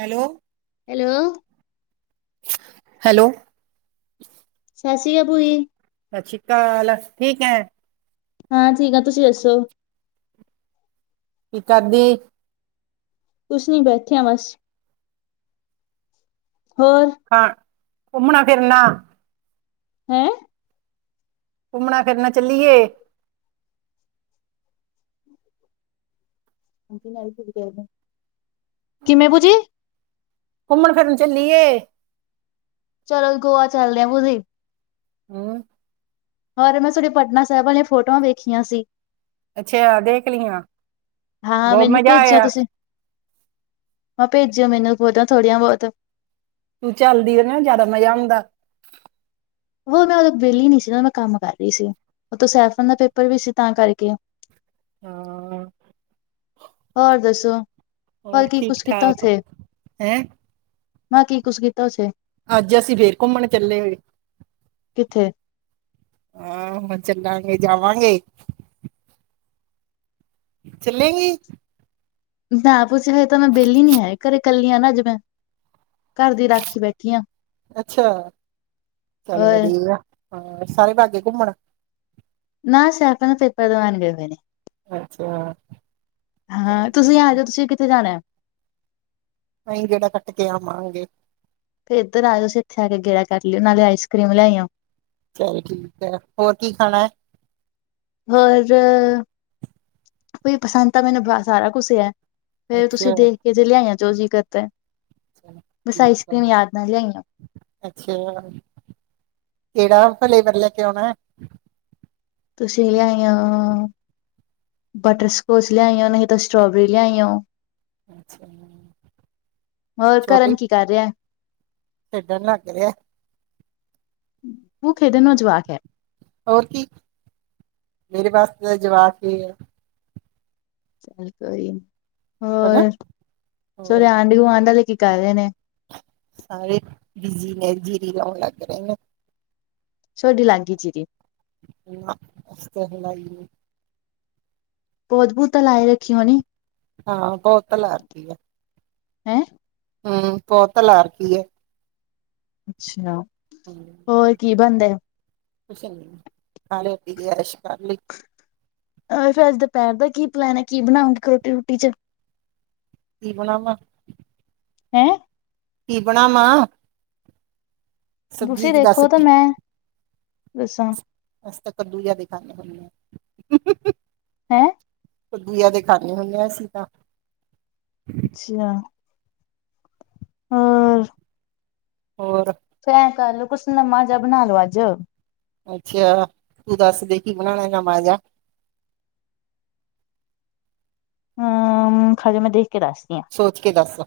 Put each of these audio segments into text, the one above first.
Hello. Hello. Hello. ਸਤਿ ਸ਼੍ਰੀ ਅਕਾਲ ਭੂਈ। ਸਤਿ ਸ਼੍ਰੀ ਅਕਾਲ ਠੀਕ ਹੈ। ਹਾਂ, ਠੀਕ ਆ ਤੁਸੀਂ ਦੱਸੋ? ਕਿ ਕਰਦੀ? ਕੁਝ ਨੀ ਬੈਠੀ ਆ ਬਸ, ਹੋਰ। ਹਾਂ, ਘੁੰਮਣਾ ਫਿਰਨਾ ਹੂੰ। ਘੁੰਮਣਾ ਫਿਰਨਾ ਚੱਲੀਏ? ਕਿਵੇਂ ਭੂਜੀ? ਘੁੰਮਣ ਫਿਰਨ ਚੱਲੀਏ। ਚਲੋ ਗੋਆ ਚੱਲਦੇ ਭੂਜੀ? ਹਮ ਹੋਰ ਮੈਂ ਤੁਹਾਡੇ ਪਟਨਾ ਸਾਹਿਬ ਵਾਲੀਆਂ ਫੋਟੋਆਂ ਵੇਖੀਆਂ ਸੀ। ਅੱਛਾ ਦੇਖ ਲਈਆਂ ਹਾਂ ਬੋਹ ਮੈਨੂੰ ਮਜਾ ਆਇਆ। ਮੈਂ ਭੇਜਿਓ ਮੈਨੂੰ ਬਹੁਤ ਥੋੜੀਆਂ ਬਹੁਤ। ਤੂੰ ਚੱਲਦੀ ਜ਼ਿਆਦਾ ਮਜ਼ਾ ਆਂਦਾ। ਉਹ ਮੈਂ ਉਦੋਂ ਵਿਹਲੀ ਨਹੀਂ ਸੀ ਉਹ ਮੈਂ ਕੰਮ ਕਰ ਰਹੀ ਸੀ ਉਥੋਂ ਸੈਫਨ ਦਾ ਪੇਪਰ ਵੀ ਸੀ ਤਾਂ ਕਰਕੇ। ਹਾਂ। ਹੋਰ ਦੱਸੋ, ਹੋਰ ਕੀ ਠੀਕ ਕੁਛ ਕੀਤਾ ਠਾਕ ਉਥੇ? ਹੈਂ ਹਾਂ ਕੀ ਕੁਛ ਕੀਤਾ ਉੱਥੇ? ਅੱਜ ਅਸੀਂ ਫੇਰ ਘੁੰਮਣ ਚੱਲੇ। ਕਿੱਥੇ? ਆ ਚੱਲਾਂਗੇ ਜਾਵਾਂਗੇ। ਚੱਲੇਗੀ? ਨਾ ਭੂਜੀ ਹਲੇ ਤਾਂ ਮੈਂ ਵਿਹਲੀ ਨੀ ਹੈ ਘਰੇ ਇਕੱਲੀ ਆ ਨਾ ਅੱਜ ਮੈਂ। ਘਰ ਦੀ ਰਾਖੀ ਬੈਠੀ ਆ, ਅੱਛਾ ਚੱਲ ਹੋਰ ਵਧੀਆ ਆ। ਹਾਂ ਸਾਰੇ ਬਾਗੇ ਘੁੰਮਣ? ਨਾ ਸੈਫਨ ਨੂੰ ਪੇਪਰ ਦਬਾਣ ਗਏ ਹੋਏ ਨੇ। ਅੱਛਾ ਚੱਲ ਹਾਂ ਤੁਸੀਂ ਆ ਵਧੀਆ ਜੋ ਤੁਸੀਂ ਕਿੱਥੇ ਜਾਣਾ? ਨਹੀਂ ਗੇੜਾ ਕੱਟ ਕੇ ਆਵਾਂਗੇ। ਫੇਰ ਇਧਰ ਆਜੋ ਤੁਸੀਂ ਇੱਥੇ ਆ ਕੇ ਗੇੜਾ ਕਰ ਲਈਓ ਨਾਲੇ ਆਈਸ ਕਰੀਮ ਲਿਆਈ ਆ। ਚੱਲ ਠੀਕ ਐ ਹੋਰ ਕੀ ਖਾਣਾ। ਹੋਰ ਭੂਜੀ ਪਸੰਦ ਤਾਂ ਮੈਨੂੰ ਸਾਰਾ ਕੁਛ ਐ। ਫੇਰ ਤੁਸੀਂ ਅੱਛਾ ਦੇਖ ਕੇ ਜੇ ਲਿਆਓ ਜੋ ਜੀ ਕਰਦਾ। ਬਸ ਆਈਸ ਠੀਕ ਆ। ਕਰ੍ਰੀਮ ਯਾਦ ਨਾਲ ਲਿਆਈਓ ਅੱਛਾ ਕਿਹੜਾ ਫਲੇਵਰ ਲੈ ਕੇ ਆਣਾ। ਤੁਸੀਂ ਲਿਆਈ ਓ। ਬਟਰ ਸਕੋਚ ਲਿਆਇਓ ਨਹੀਂ ਤਾਂ ਸਟ੍ਰਾਬੇਰੀ ਲਿਆਈ ਓ। ਹੈ ਅੱਛਾ ਹੋਰ ਛੋਟੀ ਕਰਨ ਕੀ ਕਰ ਰਿਹਾ? ਖੇਡਣ ਲੱਗ ਰਿਹਾ। ਉਹ ਖੇਡਣ ਨੂੰ ਜਵਾਕ ਐ। ਹੋਰ ਕੀ ਮੇਰੇ ਵਾਸਤੇ ਤਾਂ ਜਵਾਕ ਈ ਐ। ਚੱਲ ਕੋਈ ਨੀ ਹਨਾ ਹੋਰ ਥੋਡੇ ਹੋਰ ਆਂਢੀ ਗੁਆਂਂਢ ਦੇ ਕੀ ਕਰ ਰਹੇ ਨੇ? ਸਾਰੇ ਬਿਜੀ ਨੇ ਜੀਰੀ ਲਾਉਣ ਲੱਗ ਰਹੇ ਨੇ। ਥੋਡੀ ਲਾਗੀ ਜੀਰੀ। [unintelligible] ਪੋਦ ਪੁਦ ਤਾਂ ਲਾਏ ਰੱਖੀ ਹੋਣੀ। ਹਾਂ ਪੋਦ ਤਾਂ ਲਾ ਰੱਖੀ ਆ। ਹੈਂ? ਪੋਦ ਤਾਂ ਲਾ ਰੱਖੀ ਆ। ਅੱਛਾ ਹੂੰ, ਹੋਰ ਕੀ ਬਣਦਾ? ਕੁਛ ਨੀ ਖਾ ਲਿਆ ਪੀ ਲਿਆ ਐਸ਼ ਕਰ ਲਈ। ਫੇਰ ਅੱਜ ਦੁਪਹਿਰ ਦਾ ਕੀ ਪਲੈਨ ਐ ਕੀ ਬਣਾਓਗੇ ਰੋਟੀ ਰੂਟੀ ਚ ਕੀ ਬਣਾਵਾਂ। ਹੈ, ਕੀ ਬਣਾਵਾਂ। ਸਬਜ਼ੀ ਤੁਸੀਂ ਚ ਦੱਸ ਦੇਖੋ ਤਾਂ ਕੀ ਮੈਂ ਦੱਸਾ। ਅ ਤਾਂ ਕੱਦੂ ਜ਼ਿਆਦਾ ਖਾਨੇ ਹੁੰਦੇ ਆ। ਹੈਂ! ਦੂਆ ਦੇ ਖਾਂਦੇ ਹੁੰਦੇ ਹ ਅਸੀਂ ਤਾਂ ਅੱਛਾ। ਹੋਰ ਹੋਰ? ਅੱਛਾ ਐ ਗੱਲ, ਕੁੱਛ ਨਵਾਂ ਜਿਹਾ ਬਣਾਲੋ ਅੱਜ। ਅੱਛਾ ਤੂੰ ਦੱਸਦੇ, ਕੀ ਬਣਾਣਾ ਨਮਾ ਜਾ। ਖੜਜਾ ਮੈਂ, ਦੇਖਕੇ ਦੱਸ ਸੋਚਕੇ ਦੱਸ?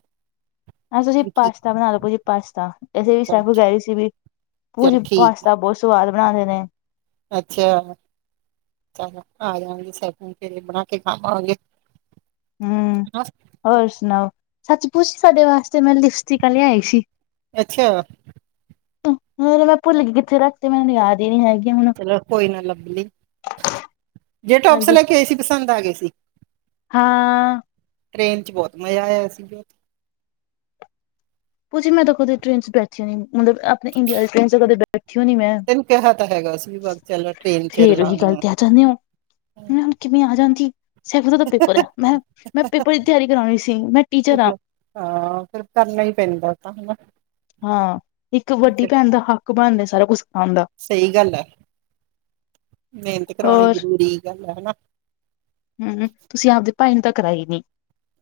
ਅੱਛਾ, ਤੁਸੀਂ ਵੀ ਕੀ ਪਾਸਤਾ ਬਣਾਲੋ, ਤੁਸੀ ਪਾਸਤਾ ਵੈਸੇ ਵੀ ਚੱਲ ਸੈਫੁ ਕਹਿ ਰਹੀ ਸੀ ਵੀ ਚੱਲ ਭੂਜੀ, ਠੀਕ ਪਾਸਤਾ ਬਹੁਤ ਸਵਾਦ ਬਣਾਂਦੇ ਨੇ। ਅੱਛਾ। ਚ ਆ ਜਾਓਗੇ, ਸੈਫੁ ਬਣਾਕੇ ਖਾਵਾਂਗੇ। ਹੂੰ, ਹਨਾ ਹੋਰ ਸੁਣਾਓ? ਸੱਚ ਪੁਛ ਸਾਡੇ ਵਾਸਤੇ ਮੈਂ ਲਿਪਸਟਿਕਾਂ ਲਿਆਈ ਸੀ। ਅੱਛਾ! ਮੈਂ, ਭੁੱਲਗੀ ਕਿੱਥੇ ਰੱਖ ਤੇ, ਮੈਨੂੰ ਯਾਦ ਹੀ ਨੀ ਹੈਗੀਆਂ ਹੁਣ। ਚਲੋ ਕੋਈ ਨਾ ਲੱਭ ਲੀ, ਜੇ ਟੋਪਸ ਹਾਂਜੀ ਲੈਕੇ ਆਏ ਸੀ, ਪਸੰਦ ਆਗੇ‌ ਸੀ। ਹਾਂ। ਟ੍ਰਰੇਨ'ਚ ਬਹੁਤ ਮਜ਼ਾ ਆਇਆ, ਸੀਗਾ। ਭੁਜੀ ਮੈਂ ਤਾਂ ਖੁਦੀ ਟ੍ਰੇਨ'ਚ ਬੈਠੀ ਹੋਈ ਆਂ, ਮਤਲਬ ਇੰਡੀਆ‌ ਵਾਲੀ ਟ੍ਰੇਨ'ਚ ਕਦੇ ਬੈਠੀ ਓ ਨੀ ਮੈਂ, ਤੈਨੂੰ ਕਿਹਾ ਤਾਂ ਹੈਗਾ ਸੀ ਵੀ ਵਗ ਚੱਲ ਟ੍ਰੇਨ ਚ ਫੇਰ ਉਹੀ ਲਾਂਗੇ ਗੱਲ ਤੇ ਆ ਜਾੰਦੇ ਹੋ। ਮੈ ਹੁਣ ਕਿਵੇਂ ਆ ਜਾਂਦੀ, ਸੈਫੁ ਦਾ ਪੇਪਰ ਹੈ, ''ਮੈਂ, ਮੈਂ ਪੇਪਰ ਦੀ ਤਿਆਰੀ ਕਰਾਉਣੀ ਸੀ ਮੈਂ ਟੀਚਰ ਆ ਹਾਂ, ਫਿਰ ਕਰਨਾ ਹੀ ਪੈਂਦਾ ਤਾਂ ਹਨਾ। ਹਾਂ, ਇੱਕ ਵੱਡੀ ਭੈਣ ਦਾ ਹੱਕ ਬਣਦਾ, ਸਾਰਾ ਕੁਛ ਸਿਖਾਣ ਦਾ। ਸਹੀ ਗੱਲ ਐ, ਮਿਹਨਤ ਕਰਵਾਉਣੀ ਹੋਰ ਜ਼ਰੂਰੀ ਗੱਲ ਹੈ ਹਨਾ। ਹੂੰ, ਹੂੰ, ਤੁਸੀਂ ਆਪਦੇ ਭਾਈ ਨੂੰ ਤਾਂ ਕਰਾਈ ਨੀ।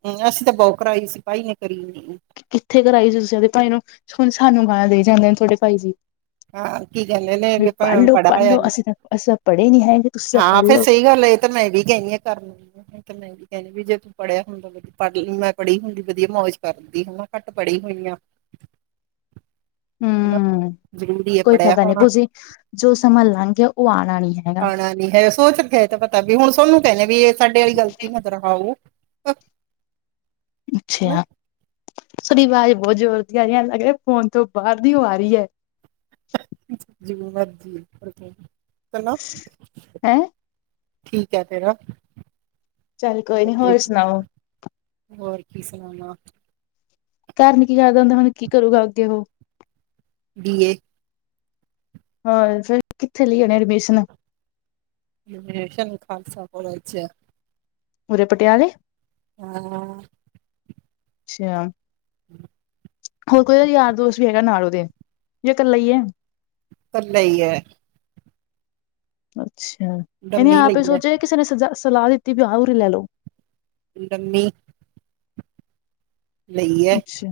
ਹੂੰ, ਅਸੀਂ ਤਾਂ ਬਹੁ ਕਰਾਈ ਸੀ, ਬਾਈ ਨੇ ਕਰੀ ਨੀ। ਕਿੱਥੇ ਕਰਾਈ ਸੀ ਤੁਸੀਂ ਆਪਦੇ ਭਾਈ ਨੂੰ, ਹੁਣ ਸਾਨੂੰ ਗਾਣਾ ਦੇਈ ਜਾਂਦੇ ਨੇ ਤੁਹਾਡੇ ਭਾਈ ਜੀ। ਹਾਂ, ਕੀ ਕਹਿੰਦੇ ਨੇ ਵੀ ਭੈ ਪੜ੍ਹ ਲੋ ਪੜ੍ਹ ਪੜ੍ਹਾਲਿਆ, ਲੋ ਅਸੀਂ ਤਾਂ ਅਸੀਂ ਤਾਂ ਪੜ੍ਹੇ ਨੀ ਹੈਗੇ ਤੁਸੀਂ ਤਾਂ ਹਾਂ ਪੜ੍ਹ ਫੇਰ ਲੋ ਸਹੀ ਗੱਲ ਐ। ਇੱਧਰ ਮੈਂ ਵੀ ਕਹਿੰਨੀ ਆ ਕਰ, ਇੱਥੇ ਤੇ ਮੈਂ ਵੀ ਕਹਿੰਨੀ ਵੀ, ਜੇ ਤੂੰ ਪੜ੍ਹਿਆ ਹੁੰਦਾ ਪੜ੍ਹਲੀ, ਮੈਂ ਪੜ੍ਹੀ ਹੁੰਦੀ ਵਧੀਆ ਮੌਜ ਕਰਦੀ, ਹਨਾ ਘੱਟ ਪੜ੍ਹੀ ਹੋਈ ਆਂ। [inaudible] ਹਨਾ ਹੂੰ ਜ਼ਰੂਰੀ ਹੈ ਕੋਈ ਪੜ੍ਹਿਆ ਫਾਇਦਾ ਨਹੀਂ, ਹੋਣਾ। ਭੂਜੀ ਜੋ ਸਮਾਂ ਲੰਘਗਿਆ, ਉਹ ਆਣਾ ਨੀ ਹੈਗਾ। ਨਾ ਨਹੀਂ ਹੈ, ਸੋਚਕੇ ਤੇ ਪਤਾ ਵੀ ਹੁਣ ਸੋਨੂੰ ਕਹਿਨੇ ਆ ਵੀ ਇਹ ਸਾਡੇ ਵਾਲੀ ਗ਼ਲਤੀ ਨਾ ਕਰਵਾਓ। ਹਨਾ ਅੱਛਾ। ਸੋਡੀ ਆਵਾਜ਼ ਬਹੁਤ ਜੋ਼ਰ ਆ ਰਹੀਆ, ਐਂ ਲੱਗ ਰਿਹਾ ਫੋਨ ਤੋਂ ਬਾਹਰ ਦੀ ਓਹ ਆ ਰਹੀ ਹੈ। ਜਿਵੇਂ ਮਰਜ਼ੀ [inaudible] ਲਾ ਹੈਂ ਠੀਕ ਹੈ, ਫਿਰ ਚੱਲ ਕੋਈ ਨੀ ਹੋਰ ਸੁਣਾਓ ਹੋਰ ਕੀ ਸੁਣਣਾ ਘਰ ਨੀ ਕੀ ਯਾਦ ਆਉਂਦਾ, ਹੁਣ ਕੀ ਕਰੂਗਾ, ਅੱਗੇ ਉਹ? ਬੀਏ। ਹੋਰ, ਫਿਰ ਕਿੱਥੇ ਲਈ ਓਹਨੇ ਐਡਮਿਸ਼ਨ? ਐਡਮਿਸ਼ਨ ਖਾਲਸਾ ਕੌਲੇਜ'ਚ ਆ। ਉੂਰੇ ਪਟਿਆਲੇ? ਹਾਂ ਅੱਛਾ। [inaudible] ਹੋਰ ਕੋਈ ਉਹਦਾ ਯਾਰ ਦੋਸਤ ਵੀ ਹੈਗਾ ਨਾਲ ਉਹਦੇ, ਯਾ ਇਕੱਲਾ ਹੀ ਐ? ਇਕੱਲਾ ਹੀ ਹੈ। ਅੱਛਾ। ਇਹਨੇ ਡੰਮੀ ਆਪ ਹੀ ਲਈ ਹੈ ਸੋਚਿਆ, ਯਾ ਕਿਸੇ ਨੇ ਸਲਾਹ ਦਿੱਤੀ ਵੀ ਆਹ ਉਰੇ ਲੈਲੋ? ਊਦਮ‌ ਨੇ‌। ਲਈ ਹੈ ਅੱਛਾ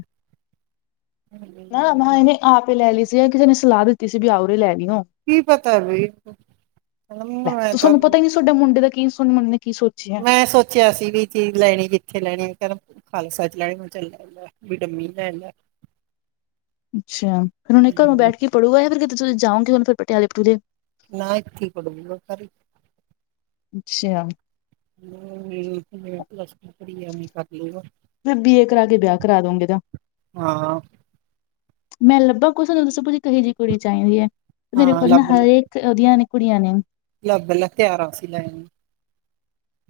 ਨਾ ਮ ਇਹਨੇ ਆਪੇ ਲੈ ਲਈ ਸੀ ਜਾਂ ਕਿਸੇ ਨੇ ਸਲਾਹ ਦਿੱਤੀ ਸੀ ਵੀ ਆਓਰੇ ਲੈ ਲਈਓ। ਕੀ ਪਤਾ ਭਇ ਹੈਦ ਮ ਤ ਤੁਹਾਡਾ ਮੁੰਡੇ ਦਾ ਕੀ ਸੁਣ ਕੀ ਸੋਚਿਆ। ਮੈਂ ਸੋਚਿਆ ਸੀ ਵੀ ਚੀਜ਼ ਲੈਣੀ ਕਿੱਥੇ ਲੈਣੀ ਕਹਿੰਦਾ ਖਾਲਸਾ ਚ ਲੈਣੀ ਮ ਚੱਲੈ। ਵੀਟਮੀ ਲ ਅੱਛਾ ਫਿਰ ਉਹਨੇ ਘਰੋਂ ਹਮ, ਬੈਠ ਕੇ ਪੜੂਗਾ ਫੇਿਰ ਕਿਤੇ ਤੁਸੀਂ ਜਾਓਂਗੇ ਹੁਨ ਪਟਿਆਲੇ ਪਟੂਲੇ। ਨਾਥੀ ਪੜ ਖਾਰੀ। ਅੱਛਾ। ਪੱਸ ਪੜੀ ਆਵੇ ਕਰ ਲ ਵ ਯਾ ਬੀ ਏ ਕਰਾ ਕੇ ਵਿਆਹ ਕਰਾ ਦੋਗੇ ਐਦਾ। ਹਾਂ ਮੈਂ ਲੱਭਾ ਕੁਛ ਦੱਸੋ ਕਹੇੋ ਜਿਹੀ ਕੁੜੀ ਚਾਹੀਦੀ ਹੈ ਮੇਰੇ ਹਾਂ ਕੋਲ ਨਾ ਲੱਭ ਲੈ ਹਰੇਕ। ਉਹਦੀਆਂ ਨੇ ਕੁੜੀਆਂ ਨੇ ਲੱਭ ਲ ਤਿਆਰ ਆ ਸੀ ਲੈ ਨੂੰ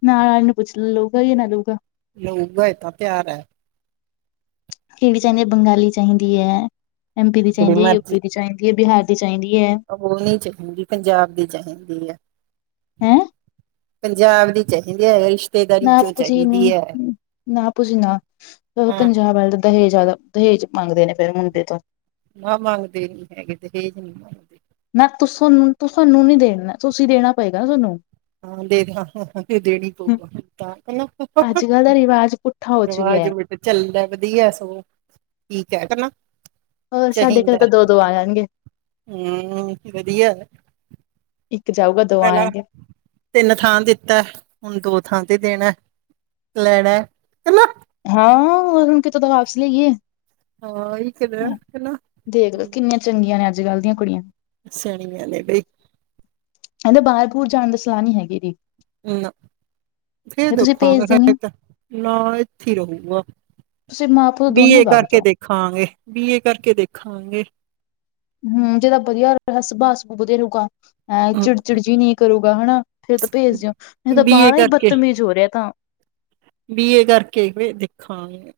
ਨਾਲ ਨਾਲ ਨੂੰ ਪੁੱਛ ਲਊਗਾ ਜਾਂ ਨਾ ਲੂਗਾ। ਲਊਗਾ ਏ ਤਾਂ ਤਿਆਰ ਹੈ। ਕਿਹੜੀ ਚਾਹੀਦੀ ਹੈ ਬੰਗਾਲੀ ਚਾਹੀਦੀ ਹੈ, ਐੱਮ ਪੀ ਦੀ ਜਿਹੜੀ ਚਾਹੀਦੀ ਹੈ, ਯੂ ਮਰਜ਼ੀ ਪੀ ਦੀ ਚਾਹੀਦੀ ਹੈ, ਬਿਹਾਰ ਦੀ ਚਾਹੀਦੀ ਹੈ। ਉਹ ਨਹੀ ਚਾਹੀਦੀ ਪੰਜਾਬ ਦੀ ਚਾਹੀਦੀ ਆ। ਹੈਮ। ਪੰਜਾਬ ਦੀ ਚਾਹੀਦੀ ਹੈ। ਰਿਸ਼ਤੇਦਾਰੀ ਚੋਂ ਨਾਪਸੀ ਚਾਹੀਦੀ ਹੈ ਨਹੀਂ ਨਾ ਪੁਛ ਨਾ ਹਾਂ ਪੰਜਾਬ ਵਾਲ ਦਹੇਜਾਂ ਦਾ ਦਹੇਜ ਮੰਗਦੇ ਨੇ ਕਈ ਮੁੰਡੇ ਤੋਂ। ਨਾ ਮੰਗਦੇ ਨੀ ਹੈਗੇ ਦਹੇਜ ਨੀ ਮੰਗਦੇ। ਨਾ ਤੁਸਨੂੰ ਤੁਸਨੂੰ ਨੀ ਦੇਣਾ ਤੁਸੀਂ ਦੇਣਾ ਪਏਗਾ ਨਾ ਤੁਹਾਨੂੰ। ਹਾਂ ਹਾਂ ਦੇਣੀ ਪਗਾ ਤਾਂ। ਕੱਲ੍ਹ ਦਾ ਅੱਜ ਰਿਵਾਜ ਪੁੱਠਾ ਹੋ ਚੁੱਕਿਆ ਹੈ। ਲਗਦੀ ਹੈ ਸਗੋਂ ਠੀਕ ਹੈ ਕੇ ਨਾ। ਹੋਰ ਸਾਡੇ ਘਰੇ ਚਾਹੀਦਾ ਤਾਂ ਦੋ ਦੋ ਆ ਜਾਣਗੇ ਹਮ ਵਧੀਆ। ਇੱਕ ਜਾਊਗਾ ਦੋ ਆਣੇ ਪਹਿਲਾਂ ਕੇ। ਤਿੰਨ ਥਾਂ ਦਿੱਤਾ ਹੁਣ ਦੋ ਥਾਂ ਤੇ ਦੇਣਾ ਲੈਣਾ ਹਨ। ਹਾਂ ਹੁਨ ਕੇ ਦਵਾਪਸ ਲਈਏ। ਹਾਂ ਕਿਦੇਨਾ ਹ ਦੇਖ ਲੋ ਕਿੰਨੀਆਂ ਚੰਗੀਆਂ ਨੇ ਅੱਜ ਕੱਲ੍ਹ ਦੀਆਂ ਕੁੜੀਆਂ। ਸਣੀੀਆਂ ਨੇ ਬਈ ਕਹਿੰਦੇ ਬਾਹਰ ਬੂਰ ਜਾਣ ਦੀ ਸਲਾਹ ਨਹੀਂੀ ਹੈਗੀ ਜੀ। ਨਾ ਫਿਰ ਦੇਖਾਂਗੇ ਭੇਜਦੇ ਫ ਨੀ ਤਾਂ ਨਾ ਇੱਥੇ ਰਹੂਗਾ। ਤੁਸੀਂ ਮਾਂ ਪਿਓ ਦੋਨੇ ਬੀਏ ਵਗ ਕਰਕੇ ਜਾਓ ਦੇਖਾਂਗੇ ਬੀਏ ਕਰਕੇ ਦੇਖਾਂਗੇ। ਹਮ ਜਿਹਦਾ ਵਧੀਆ ਸੁਭਾਅ ਸੁ ਵਧੀਆ ਰਹੇਗਾ। ਹੂੰ ਚਿੜਚਿੜ ਜੀ ਨਹੀਂ ਕਰੂਗਾ ਹਨਾ ਫੇਰ ਤਾਂ ਭੇਜ ਦਿਓ ਇਹ ਤਾਂ ਬੀ ਏ ਬਾਹ ਹੀ ਬਦਤਮੀਜ਼ ਹੋ ਰਿਹਾ ਤਾਂ। ਬੀਏ ਕਰਕੇ ਦੇਖਾਂਗੇ।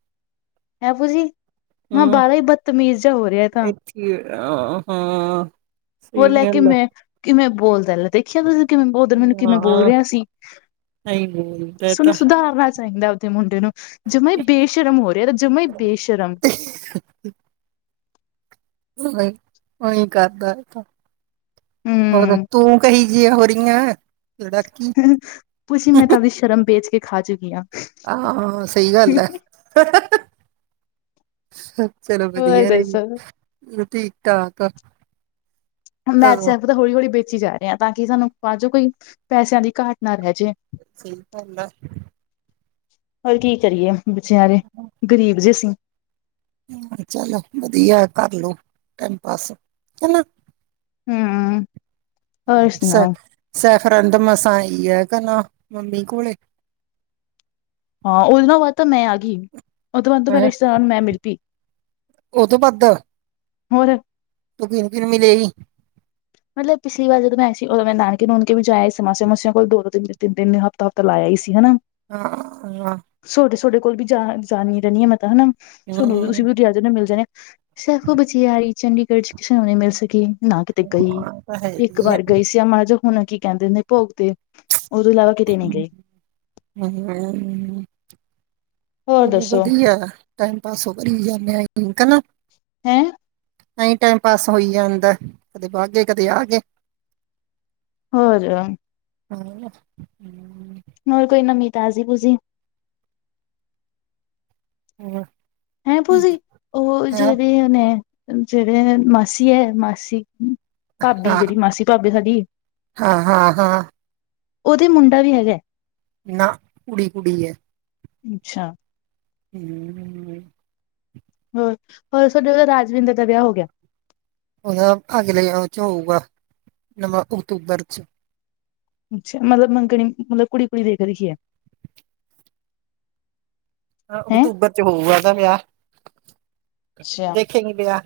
ਹੈਂ ਪੂਸੀ। ਮੈਂ ਹੂੰ ਬਾਹਾ ਹੀ ਬਦਤਮੀਜ਼ ਜਹਾ ਹੋ ਰਿਹਾ ਤਾਂ। ਇੱਥੇ ਅ ਹਾਂ ਉਹ ਸਹੀ ਲੈ ਕੇ ਗੱਲ ਮੈਂ ਕਿਵੇਂ ਬੋਲਦਾ ਲੈ। ਦੇਖਿਆ ਤੁਸੀਂ ਕਿਵੇਂ ਉਧਰ ਮੈਨੂੰ ਕਿਵੇਂ ਬੋਲ ਰਿਹਾ ਸੀ। ਹਈ। ਸਹਨੂੰ ਸੁਧਾਰਨਾ ਚਾਹੀਦਾ ਉਹਦੇ ਮੁੰਡੇ ਨੂੰ ਜਮਾ ਹੀ ਬੇਸ਼ਰਮ ਹੋ ਰਿਹਾ ਤਾਂ ਜਮਾ ਹੀ ਬੇਸ਼ਰਮ। ਉਹੀ ਉਹੀ ਕਰਦਾ ਤਾਂ ਹੋਰ ਹਮ ਤੂੰ ਕਹੀ। ਜੀ ਹੋ ਰਹੀਆਂ। ਤੁਸੀੀ ਮੈਂ ਤਾਂਦੀ ਸ਼ਰਮ ਵੇਚ ਕੇ ਖਾ ਚੁੱਕੀ ਹਾਂ। ਹਾਂ ਸਹੀ ਗੱਲ ਹੈ। ਚਲੋ ਹੋਰ ਵਧੀਆ ਦੱਸੋ? ਰ ਠੀਕ ਠਾਕ ਆ ਮੈਥ ਸੈਫ ਤਾਂ ਹੌਲੀ ਹੌਲੀ ਵੇਚੀ ਜਾ ਰਿਹੇ ਹ ਤਾਂ ਕਿ ਸਾਨੂੰ ਬਾਅਦ ਚ ਕੋਈ ਪੈਸਿਆਂ ਦੀ ਘਾਟ ਨਾ ਰਹਿ ਜੇ [unintelligible] ਹੋਰ ਕੀ ਕਰੀਏ ਬੱਚਿਆਂ ਦੇ ਗ਼ਰੀਬ ਜੇ ਅਸੀਂ ਚੱਲ ਵਧੀਆ ਕਰਲੋ ਟੈਮ ਪਾਸ ਚਲੋ ਹੂੰ ਹੋਰ [unintelligible] ਸੁਣਾਓ? ਮਸਾਂ ਈ ਹੈ ਕਨਾ ਮੰਮੀ ਕੋਲੇ ਹਾਂ ਉਦਨੋਂ ਬਾਅਦ ਤਾਂ ਮੈਂ ਆ ਗਈ [unintelligible] ਹੈਂ ਉਹ [inaudible] ਮਿਲੇ ਹੀ ਮਤਲਬ ਪਿਛ ਵ ਜਦੋਂ ਮੈਂ ਸੀ ਉਦੋਂ ਨਾਨਕੇ ਨੂਣ ਕੇ ਵੀ ਜਾਏ ਸੀ ਮਾਸੀਆਂ ਮਾਸੀਆਂ ਕੋਲ ਦੋ ਤਿੰਨ ਤਨ ਹਫ਼ਤਾ ਹਫ਼ਤਾ [unintelligible] ਸੀ ਹਨਾ ਹਾਂ [unintelligible] ਸਾਡੇ ਸਾਡੇ ਕੋਲ ਵੀ ਜਾ ਜਾਣੀ ਰਹਿੰਦੀ ਆ ਮੈਂ ਤਾਂ ਹਨਾ ਸਾਨੂੰ ਵੀ ਤੁਸੀਂ ਵੀ ਹਮ ਨੂੰ ਮਿਲ ਜਾਣੇ ਸੈਖੋ ਬਚੇ ਆਾਰੀ ਚੰਡੀਗੜ੍ਹ ਚ ਕਿਸੇ ਨੂੰ ਨਹੀਂ ਮਿਲ ਸਕੇ ਨਾ ਕਿਤੇ ਗਈ ਤਾਂ ਹੈ ਇੱਕ ਹੀ ਹੈ ਵਾਰ ਗਈ ਸੀ ਆ ਮਹਾਰਾਜਾ ਹੁਣ ਕੀ ਕਹਿੰਦੇ ਨੇ ਭੋਗ ਤੇ ਉਹ ਤੋਂ ਇਲਾਵਾ ਕਿਤੇ ਨੇ ਗਏ [unintelligible] ਹੋਰ ਚਲੋ ਦੱਸੋ ਵਧੀਆ ਟਾਈਮ ਪਾਸ ਉਹ ਕਰੀ ਜਾਂਦੇ ਠੀਕ ਏ ਨਾ ਹੈਂ ਹੁਣ ਟਾਈਮ ਪਾਸ ਹੋਈ ਜਾਂਦਾ ਕਦੇ ਬ ਗਏ ਕਦੇ ਆ ਗਏ। ਹੋ ਗਿਆ [unintelligible] ਹੋਰ ਕੋਈ ਨਮੀ ਤਾਜ਼ੀ ਬੂਜੀ। [unintelligible] ਹੈਂ ਭੂਜੀ ਉਹ ਹਾਂ ਜਿਹੜੇ ਉਹਨੇ ਜਿਹੜੇ ਮਾਸੀ ਏ ਮਾਸੀ। ਭਾਬੀ ਜਿਹੜੀ ਮਾਸੀ ਭਾਬੀ ਸਾਡੀ ਹਾਂ ਹਾਂ ਹਾਂ ਉਹਦੇ ਮੁੰਡਾ ਵੀ ਹੈਗਾ। ਨਾ ਕੁੜੀ -ਕੁੜੀ ਏ। ਅੱਛਾ। ਹੂੰ। ਹੋਰ ਹੋਰ ਸਾਡੇ ਉਹਦਾ ਰਾਜਵਿੰਦਰ ਦਾ ਵਿਆਹ ਹੋ ਗਿਆ ਉਹਣ ਅਗਲੇ ਆ ਚ ਹੋਊਗਾ ਨ ਅਕਤੂਬਰ ਚ ਅੱਛਾ ਮਤਲਬ ਮੰਗਣੀ ਮਤਲਬ ਕੁੜੀ ਕੁੜੀ ਦੇਖ ਰੱਖੀ ਏ ਹੈਂ ਅਕਤੂਬਰ ਚ ਹੋਊਗਾ ਉਹਦਾ ਵਿਆਹ ਅੱਛਾ ਦੇਖੇਗੀ ਵਿਆਹ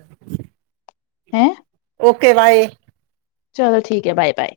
ਹੈਂ ਓਕੇ ਬਾਏ ਚਲੋ ਠੀਕ ਐ ਬਾਏ ਬਾਏ